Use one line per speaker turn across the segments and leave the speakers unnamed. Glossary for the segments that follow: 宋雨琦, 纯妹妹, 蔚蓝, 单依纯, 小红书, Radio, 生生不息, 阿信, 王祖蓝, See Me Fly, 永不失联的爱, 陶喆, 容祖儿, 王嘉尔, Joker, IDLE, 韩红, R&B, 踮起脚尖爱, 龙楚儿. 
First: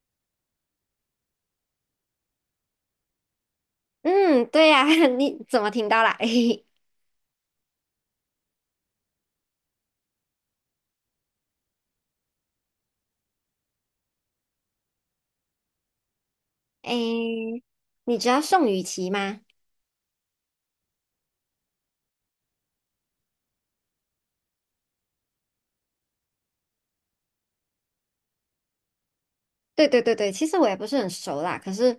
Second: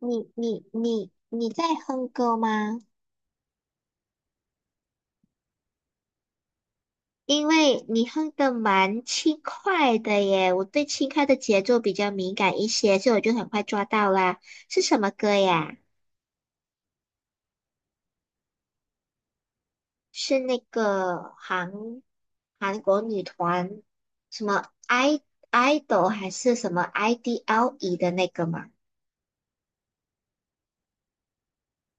你在哼歌吗？
嗯，对呀、你怎么听到啦？
因为你哼的蛮轻快的耶，我对轻快的节奏比较敏感一些，所以我就很快抓到啦。是什么歌呀？
诶，你知道宋雨琦吗？
是那个韩国女团什么 idol 还是什么 IDLE 的那个吗？
对对对对，其实我也不是很熟啦，可是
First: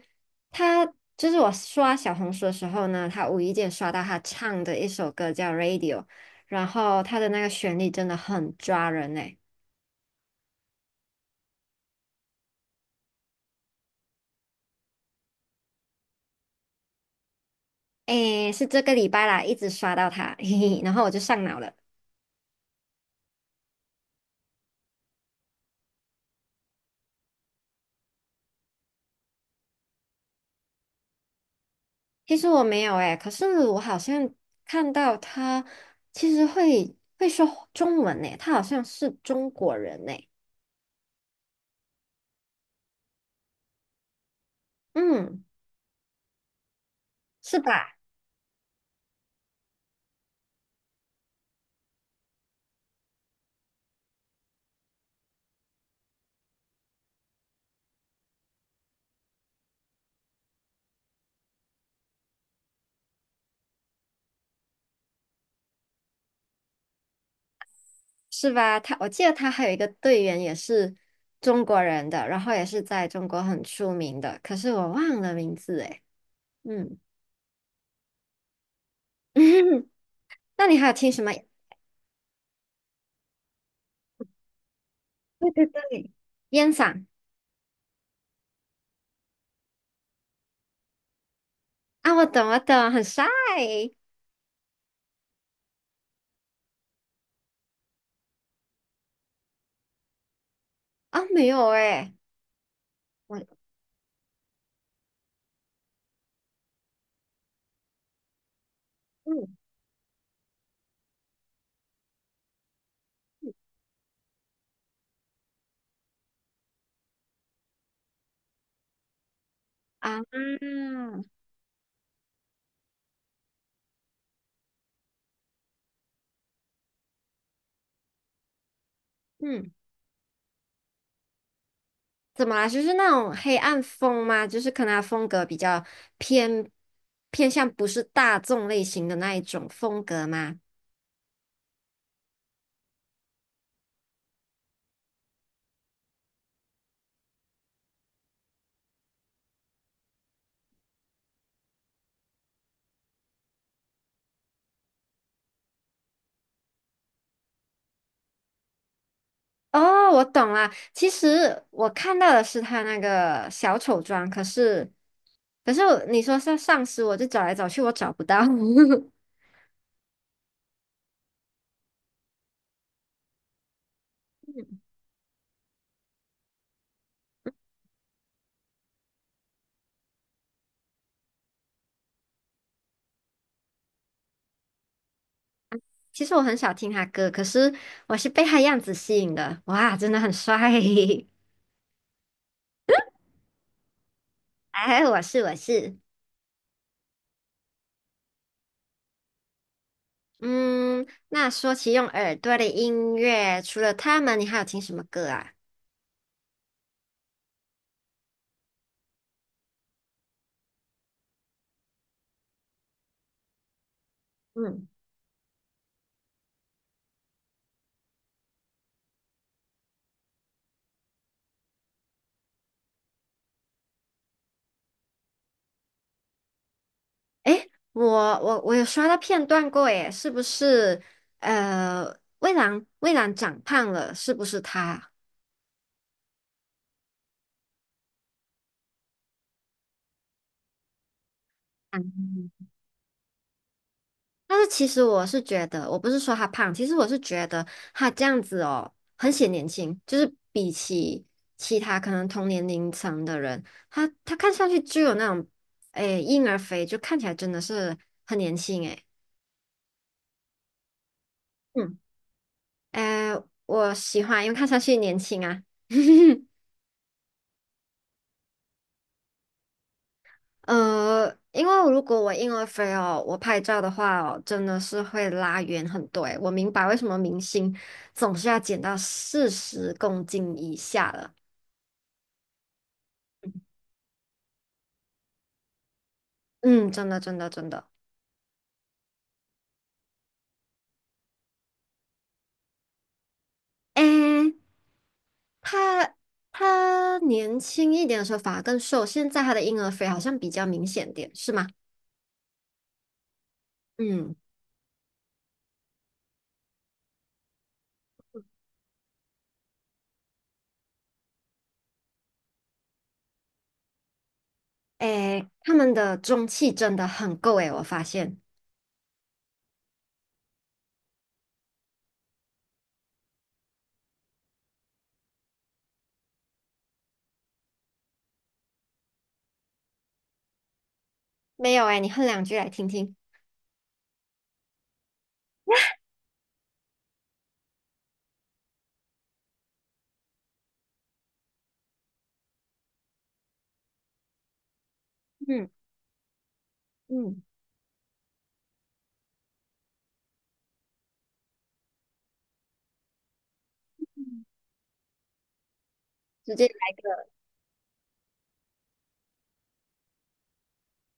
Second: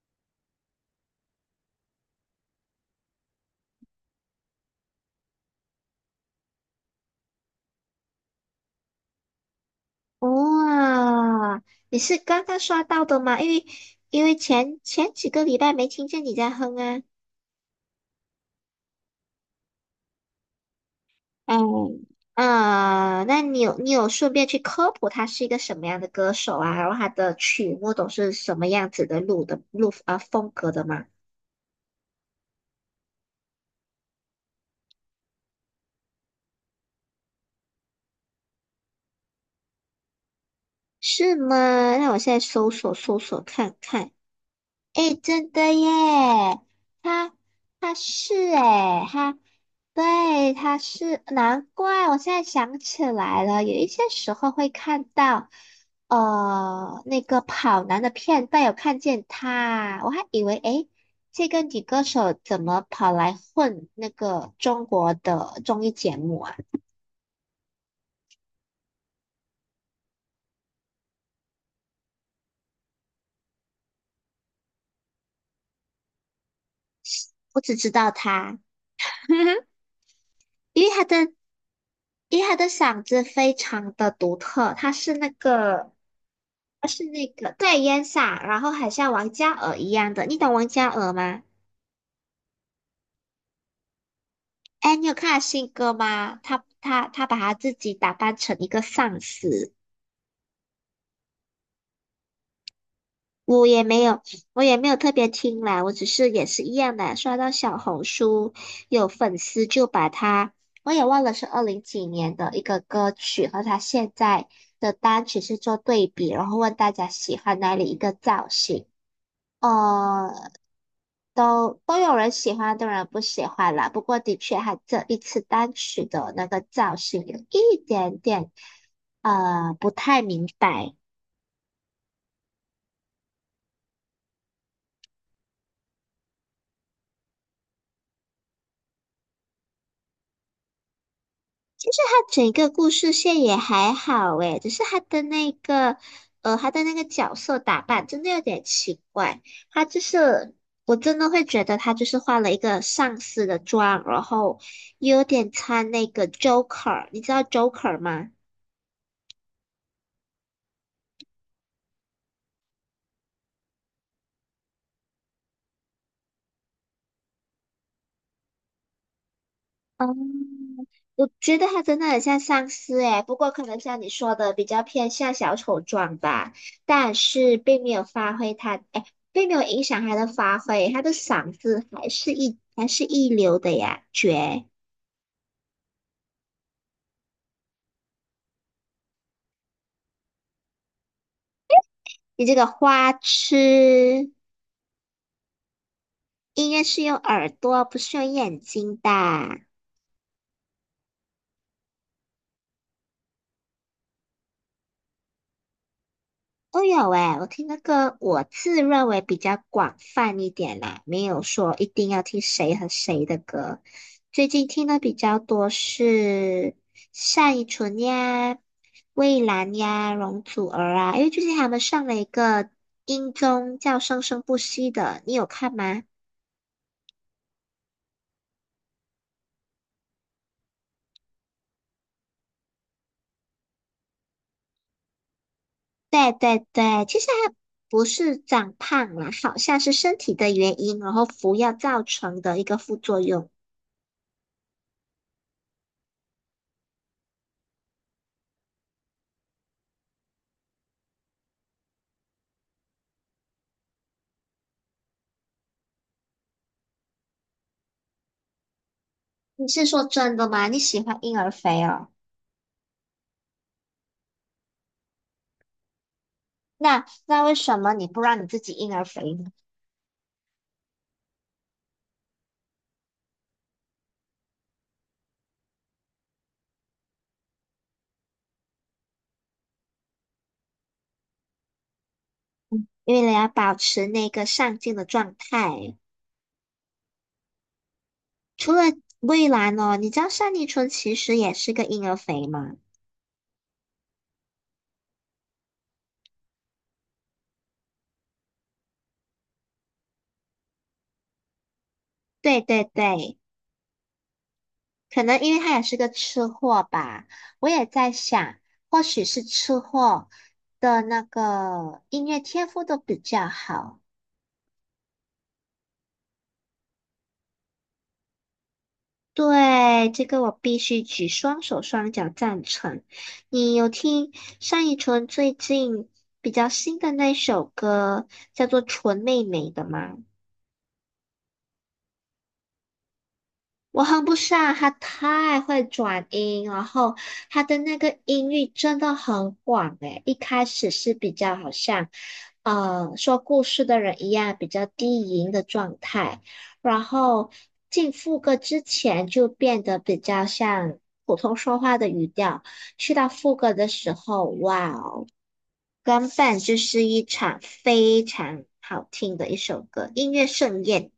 他就是我刷小红书的时候呢，他无意间刷到他唱的一首歌叫《Radio》，然后他的那个旋律真的很抓人诶、
哇，你是刚刚刷到的吗？因为前几个礼拜没听见你在哼啊。
诶，是这个礼拜啦，一直刷到他，嘿嘿，然后我就上
哎，
脑了。
那你有顺便去科普他是一个什么样的歌手啊？然后他的曲目都是什么样子的录的录啊风格的吗？
其实我没有诶、可是我好像看到他其实会说中文诶、他好像是中国人诶、
是吗？那我现在搜索搜索看看。诶，
嗯，
真的耶，他
是
他
吧？
是诶，他对他是，难怪我现在想起来了，有一些时候会看到，那个跑男的片段有看见他，我还以为哎诶，这个女歌手怎么跑来混那个中国的综艺节目啊？
是吧？他，我记得他还有一个队员也是中国人的，然后也是在中国很出名的，可是我忘了名字诶。嗯，
我只知道她。
那你
因
还
为
有
他
听什
的
么？
因为他的嗓子非常的独特，他是那
对对
个
对，烟嗓
对烟嗓，然后很像王嘉尔一样的，你懂王嘉尔吗？
啊，我懂我懂，很帅
哎，你有看他新歌吗？他把他自己打扮成一个丧尸，
啊，没有诶，我
我也没有，我也没有特别听啦，我只是也是一样的，刷到小红书有粉
嗯
丝就把他，我也忘了是二零几年的一个歌曲和他现在的单曲是做对比，然后问大家喜欢哪里一个造型。
啊
哦。都有人喜欢，都有人不喜欢啦。不过的确，他这一次单曲的那个造型有一点点
嗯，
不太明白。
怎么啦？就是那种黑暗风吗？就是可能他风格比较偏偏向不是大众类型的那一种风格吗？
他整个故事线也还好诶，只是他的那个角色打扮真的有点奇怪。他就是我真的会觉得他就是换了一个上司的妆，然后也有点穿那个 Joker，你知道 Joker 吗？
哦，我懂了。其实我看到的是他那个小丑妆，可是，可是我你说是丧尸，我就找来找去，我找不到。
嗯。我觉得他真的很像丧尸诶，不过可能像你说的比较偏向小丑状吧，但是并没有发挥他，诶，并没有影响他的发挥，他的嗓子还是一流的呀，绝！
其实我很少听他歌，可是我是被他样子吸引的。哇，真的很帅！
你这个花痴，
哎，我是。
音乐是用耳朵，不是用眼睛的。
嗯，那说起用耳朵的音乐，除了他们，你还有听什么歌啊？
都有诶，我听的歌我自认为比较广泛一点啦，没有说一定要听谁和谁的歌。最近听
嗯，
的比较多是单依纯呀、蔚蓝呀、容祖儿啊，因为最近他们上了一个音综叫《生生不息》的，你有看吗？
诶，我有刷到片段过，耶，是不是？呃，蔚蓝长胖了，是不是他？
对对对，其实还不是长胖啦，好像是身体的原因，然后服药造成的一
嗯，
个副作用。
但是其实我是觉得，我不是说他胖，其实我是觉得他这样子哦，很显年轻，就是比起其他可能同年龄层的人，他看上去就有那种，诶，婴儿肥，就看起来真的是很年轻诶。
你是说真的吗？你喜欢婴儿肥
嗯，
哦？
诶，我喜欢，因为看上去年轻啊。
那为什么你不让你自己婴儿肥呢？
呃，因为如果我婴儿肥哦，我拍照的话哦，真的是会拉远很多诶。我明白为什么明星总是要减到40公斤以下了。
因为你要保持那个上镜的状态。
嗯，真的，真的，真的。
除了蔚蓝哦，你知道单立纯其实也是个婴儿肥吗？
诶，他他年轻一点的时候反而更瘦，现在他的婴儿肥好像比较明显点，是吗？
对对对，
嗯，
可能因为他也是个吃货吧。我也在想，或许是吃货的那个音乐天赋都比较好。
诶，他们的中气真的很够诶，我发现。
对，这个我必须举双手双脚赞成。你有听单依纯最近比较新的那首歌叫做《纯妹妹》的吗？
没有诶，你哼两句来听听。
我哼不上，她太会转音，然后她的那个音域真的很广诶。一开始是比较好像。说故事的人一样比较低吟的
嗯
状态，然
嗯。
后进副歌之前就变得比较像普通说话的语调，去到副歌的时候，哇哦，根
直
本
接。
就是一场非常好听的一首歌，音乐盛宴。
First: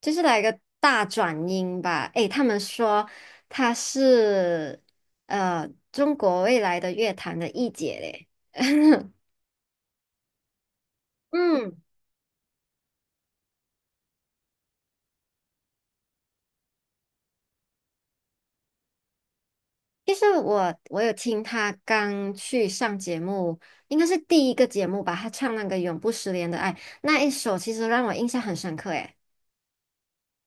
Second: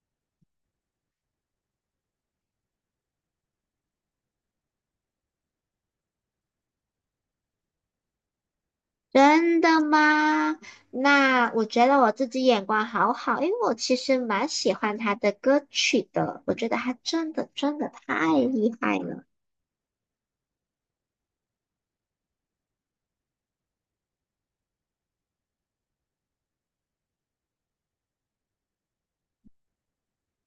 就是来个大转音吧。诶，他们说她是中国未来的乐坛的一姐嘞。
真的吗？那我
嗯，
觉得我自己眼光好好，因为我其实蛮喜欢他的歌曲的，我觉得他真的真的太厉害了。
其实我有听她刚去上节目，应该是第一个节目吧，她唱那个《永不失联的爱》那一首，其实让我印象很深刻。诶，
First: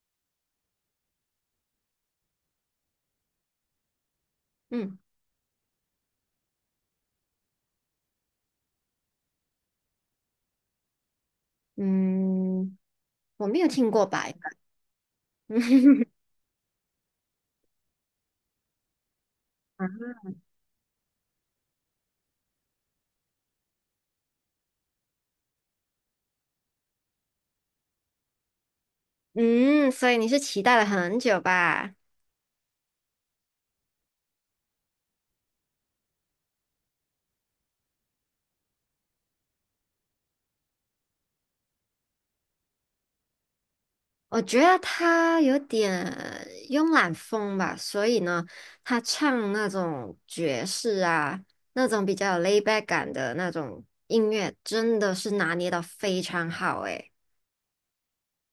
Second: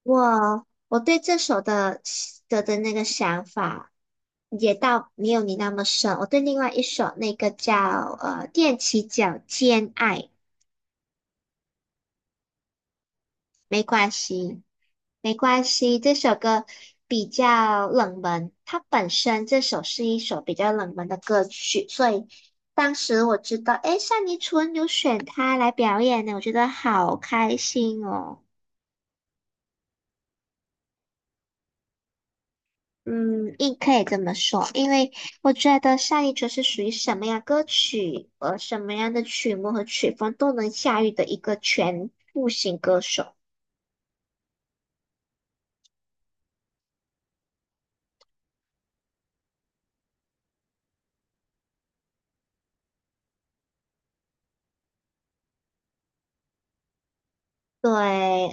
我对这首的那个想法也
嗯
到没有你那么深。我对另外一首那个叫踮起脚尖爱，
嗯，我没有听过吧？
没关系，这 首歌比较冷门，它本身这首是一首比较冷门的歌曲，所以当时我知道，诶，单依纯有选它来表演呢，我觉得好开心哦。
嗯，所以你是期待了很久吧？
嗯，亦可以这么说，因为我觉得上一纯是属于什么样歌曲和什么样的曲目和曲风都能驾驭的一个全复型歌手。
我觉得他有点慵懒风吧，所以呢，他唱那种爵士啊，那种比较有 l a i back 感的那种音乐，真的是拿捏的非常好诶。
对，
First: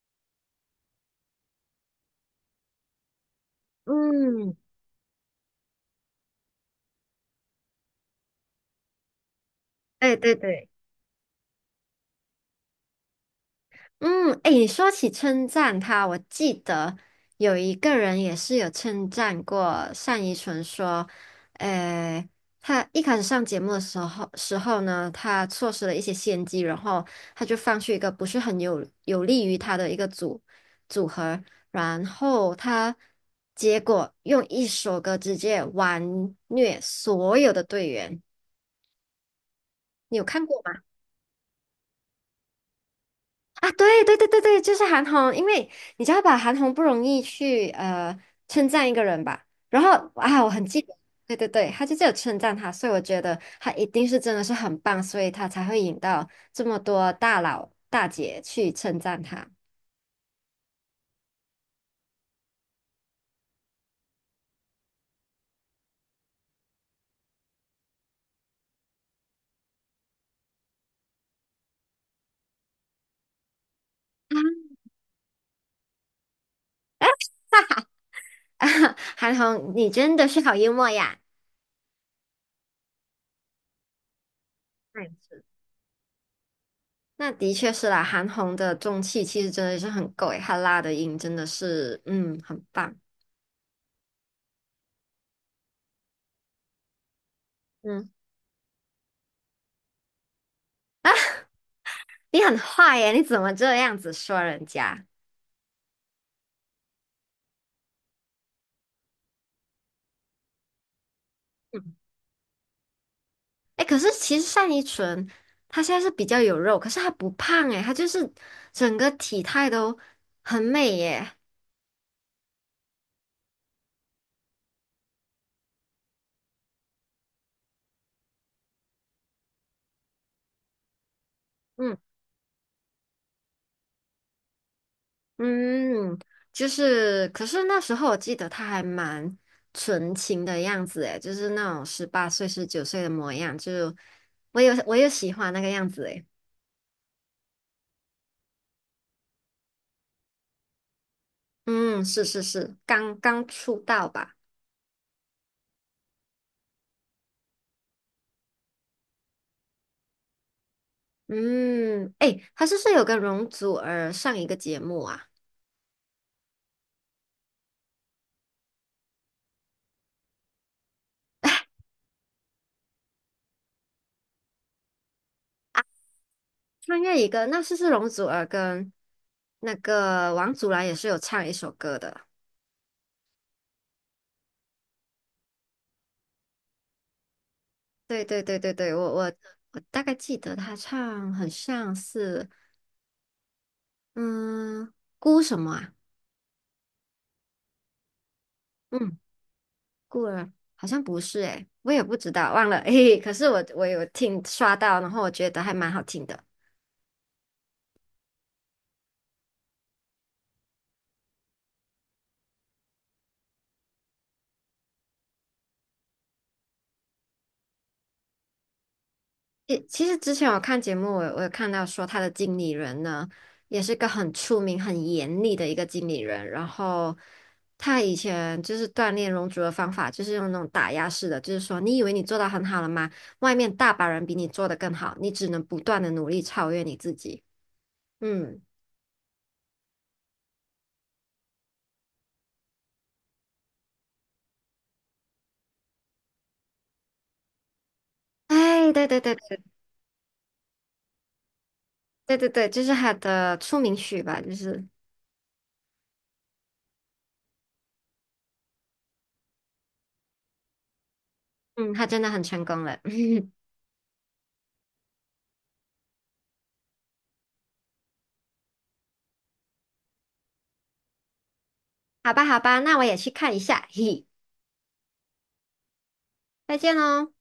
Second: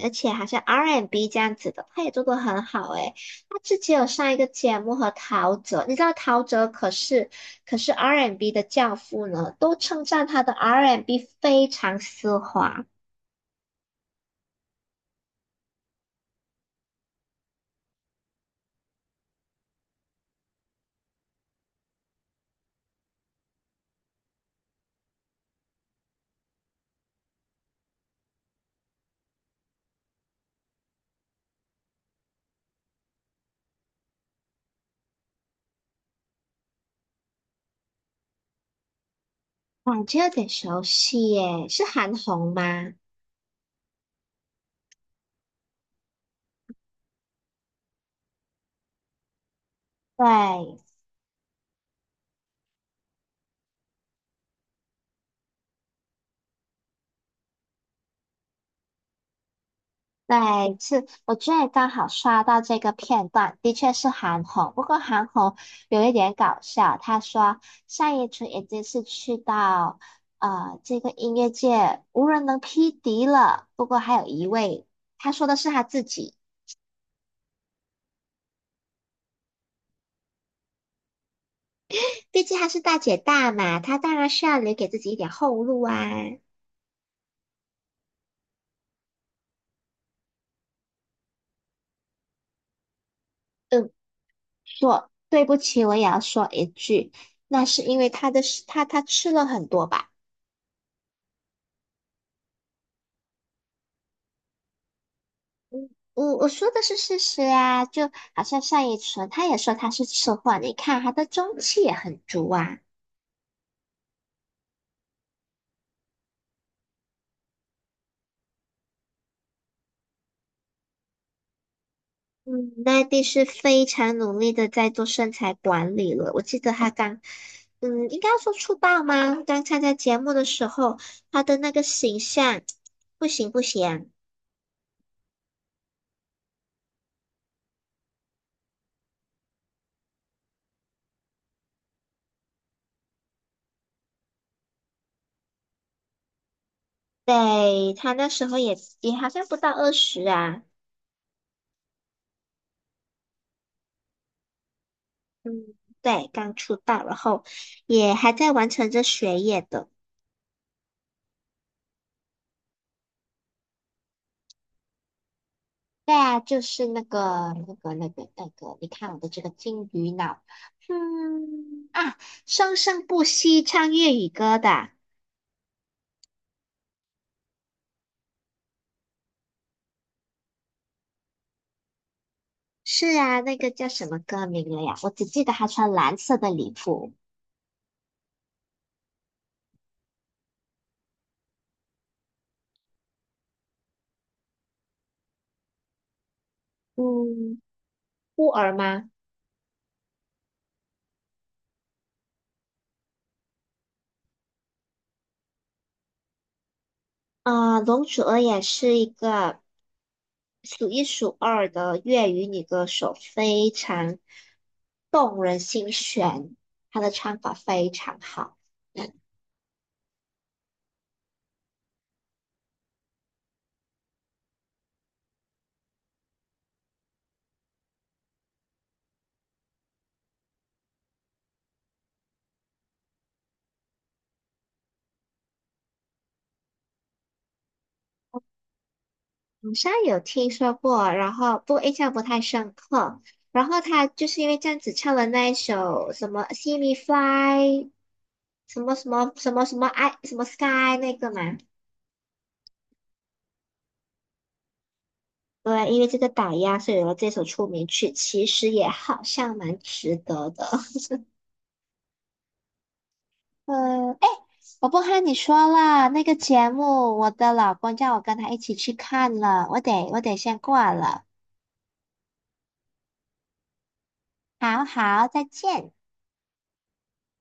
而且好像 R&B N 这样子的，他也做得很好诶。他之前有上一个
嗯，
节目和陶喆，你知道陶喆可是 R&B N 的教父呢，都称
对
赞
对
他的
对。
R&B N 非常丝滑，
嗯，哎，你说起称赞他，我记得有一个人也是有称赞过单依纯，说，呃，他一开始上节目的时候呢，他错失了一些先机，然后他就放弃一个不是很有利于他的一个组合，然后他结果用一首歌直接完虐所有的队员，
感觉
你有
有
看
点
过
熟
吗？
悉耶，是韩红吗？
啊，对对对对对，就是韩红，因为你知道吧，韩红不容易去称赞一个人吧，然后啊，我很记
对。
得，对对对，他就只有称赞他，所以我觉得他一定是真的是很棒，所以他才会引到这么多大佬大姐去称赞他。
对，是，我觉得刚好刷到这个片段，的确是韩红。不过韩红有一点搞笑，她说单依纯已经是去到这个音乐界无人能匹敌了。不过还有一 位，她说的是她自己，
啊，韩红，你真的是好幽默呀
毕竟她是大姐大嘛，她当然是要留给 自
那也
己一点
是，
后路啊。
那的确是啦，韩红的中气其实真的是很够诶，她拉的音真的是，嗯，很棒。
嗯，对不起，我也要说一句，那是因为
嗯，
她的，她吃了很多吧。
你很坏耶，你怎么这样子说人家？
我说的是事实啊，就好像单依纯，她也说她是吃货，你看她的中气也很足啊。
哎，可是其实单依纯她现在是比较有肉，可是她不胖哎，她就是整个体态都很美耶。
嗯，奈地是非常努力的在做身材管理了。我记得他刚，应该要说出道吗？刚参加节目的时候，他的那个
嗯
形象 不行不行，
嗯，就是可是那时候我记得她还蛮纯情的样子哎，就是那种18岁、19岁的模样，就我有喜欢那个样子哎。
对，他那时候也好像不到20啊，
嗯，是是是，刚刚出道吧。
嗯，对，刚出道，然后也还在完成着学业的。
嗯，哎，她是不是有跟容祖儿上一个节目啊？
对啊，就是那个，你看我的这个金鱼脑，嗯啊，生生不息唱粤语歌的，
穿越一个，那是容祖儿跟那个王祖蓝也是有唱一首歌的。
是啊，那个叫什么歌名了呀？我只记得他穿蓝色的礼服，
对对对对对，我大概记得他唱很像是嗯孤什么啊？
嗯，孤儿吗？
嗯，孤儿好像不是诶、我也不知道，忘了。嘿嘿可是我有听刷到，然后我觉得还蛮好听的。
啊、龙楚儿也是一个数一数二的粤语女歌手，非常动人心弦，她的唱法非常好。
诶，其实之前我看节目，我有看到说他的经理人呢，也是个很出名、很严厉的一个经理人。然后他以前就是锻炼容族的方法，就是用那种打压式的，就是说你以为你做到很好了吗？外面大把人比你做得更好，你只能不断的努力超越你自己。嗯，
好像有听说过，然后不过印象不太深刻。然后他就是因为这样子唱了那一首什么《See Me Fly》，什
哎，
么
对
什
对
么
对
什
对
么什么爱什么 Sky 那个嘛。
对对对，就是他的出名曲吧，就是
对，因为这个打压，所以有了这首出名曲，其实也好像蛮值得的。
嗯，他真的很成功了。
呃，哎，我不和你说了，那个节目，我的老公叫我跟他一起去看了，我得先挂了。
好吧好吧，那我也去看一下，嘿嘿，
好好，再见。
再见喽。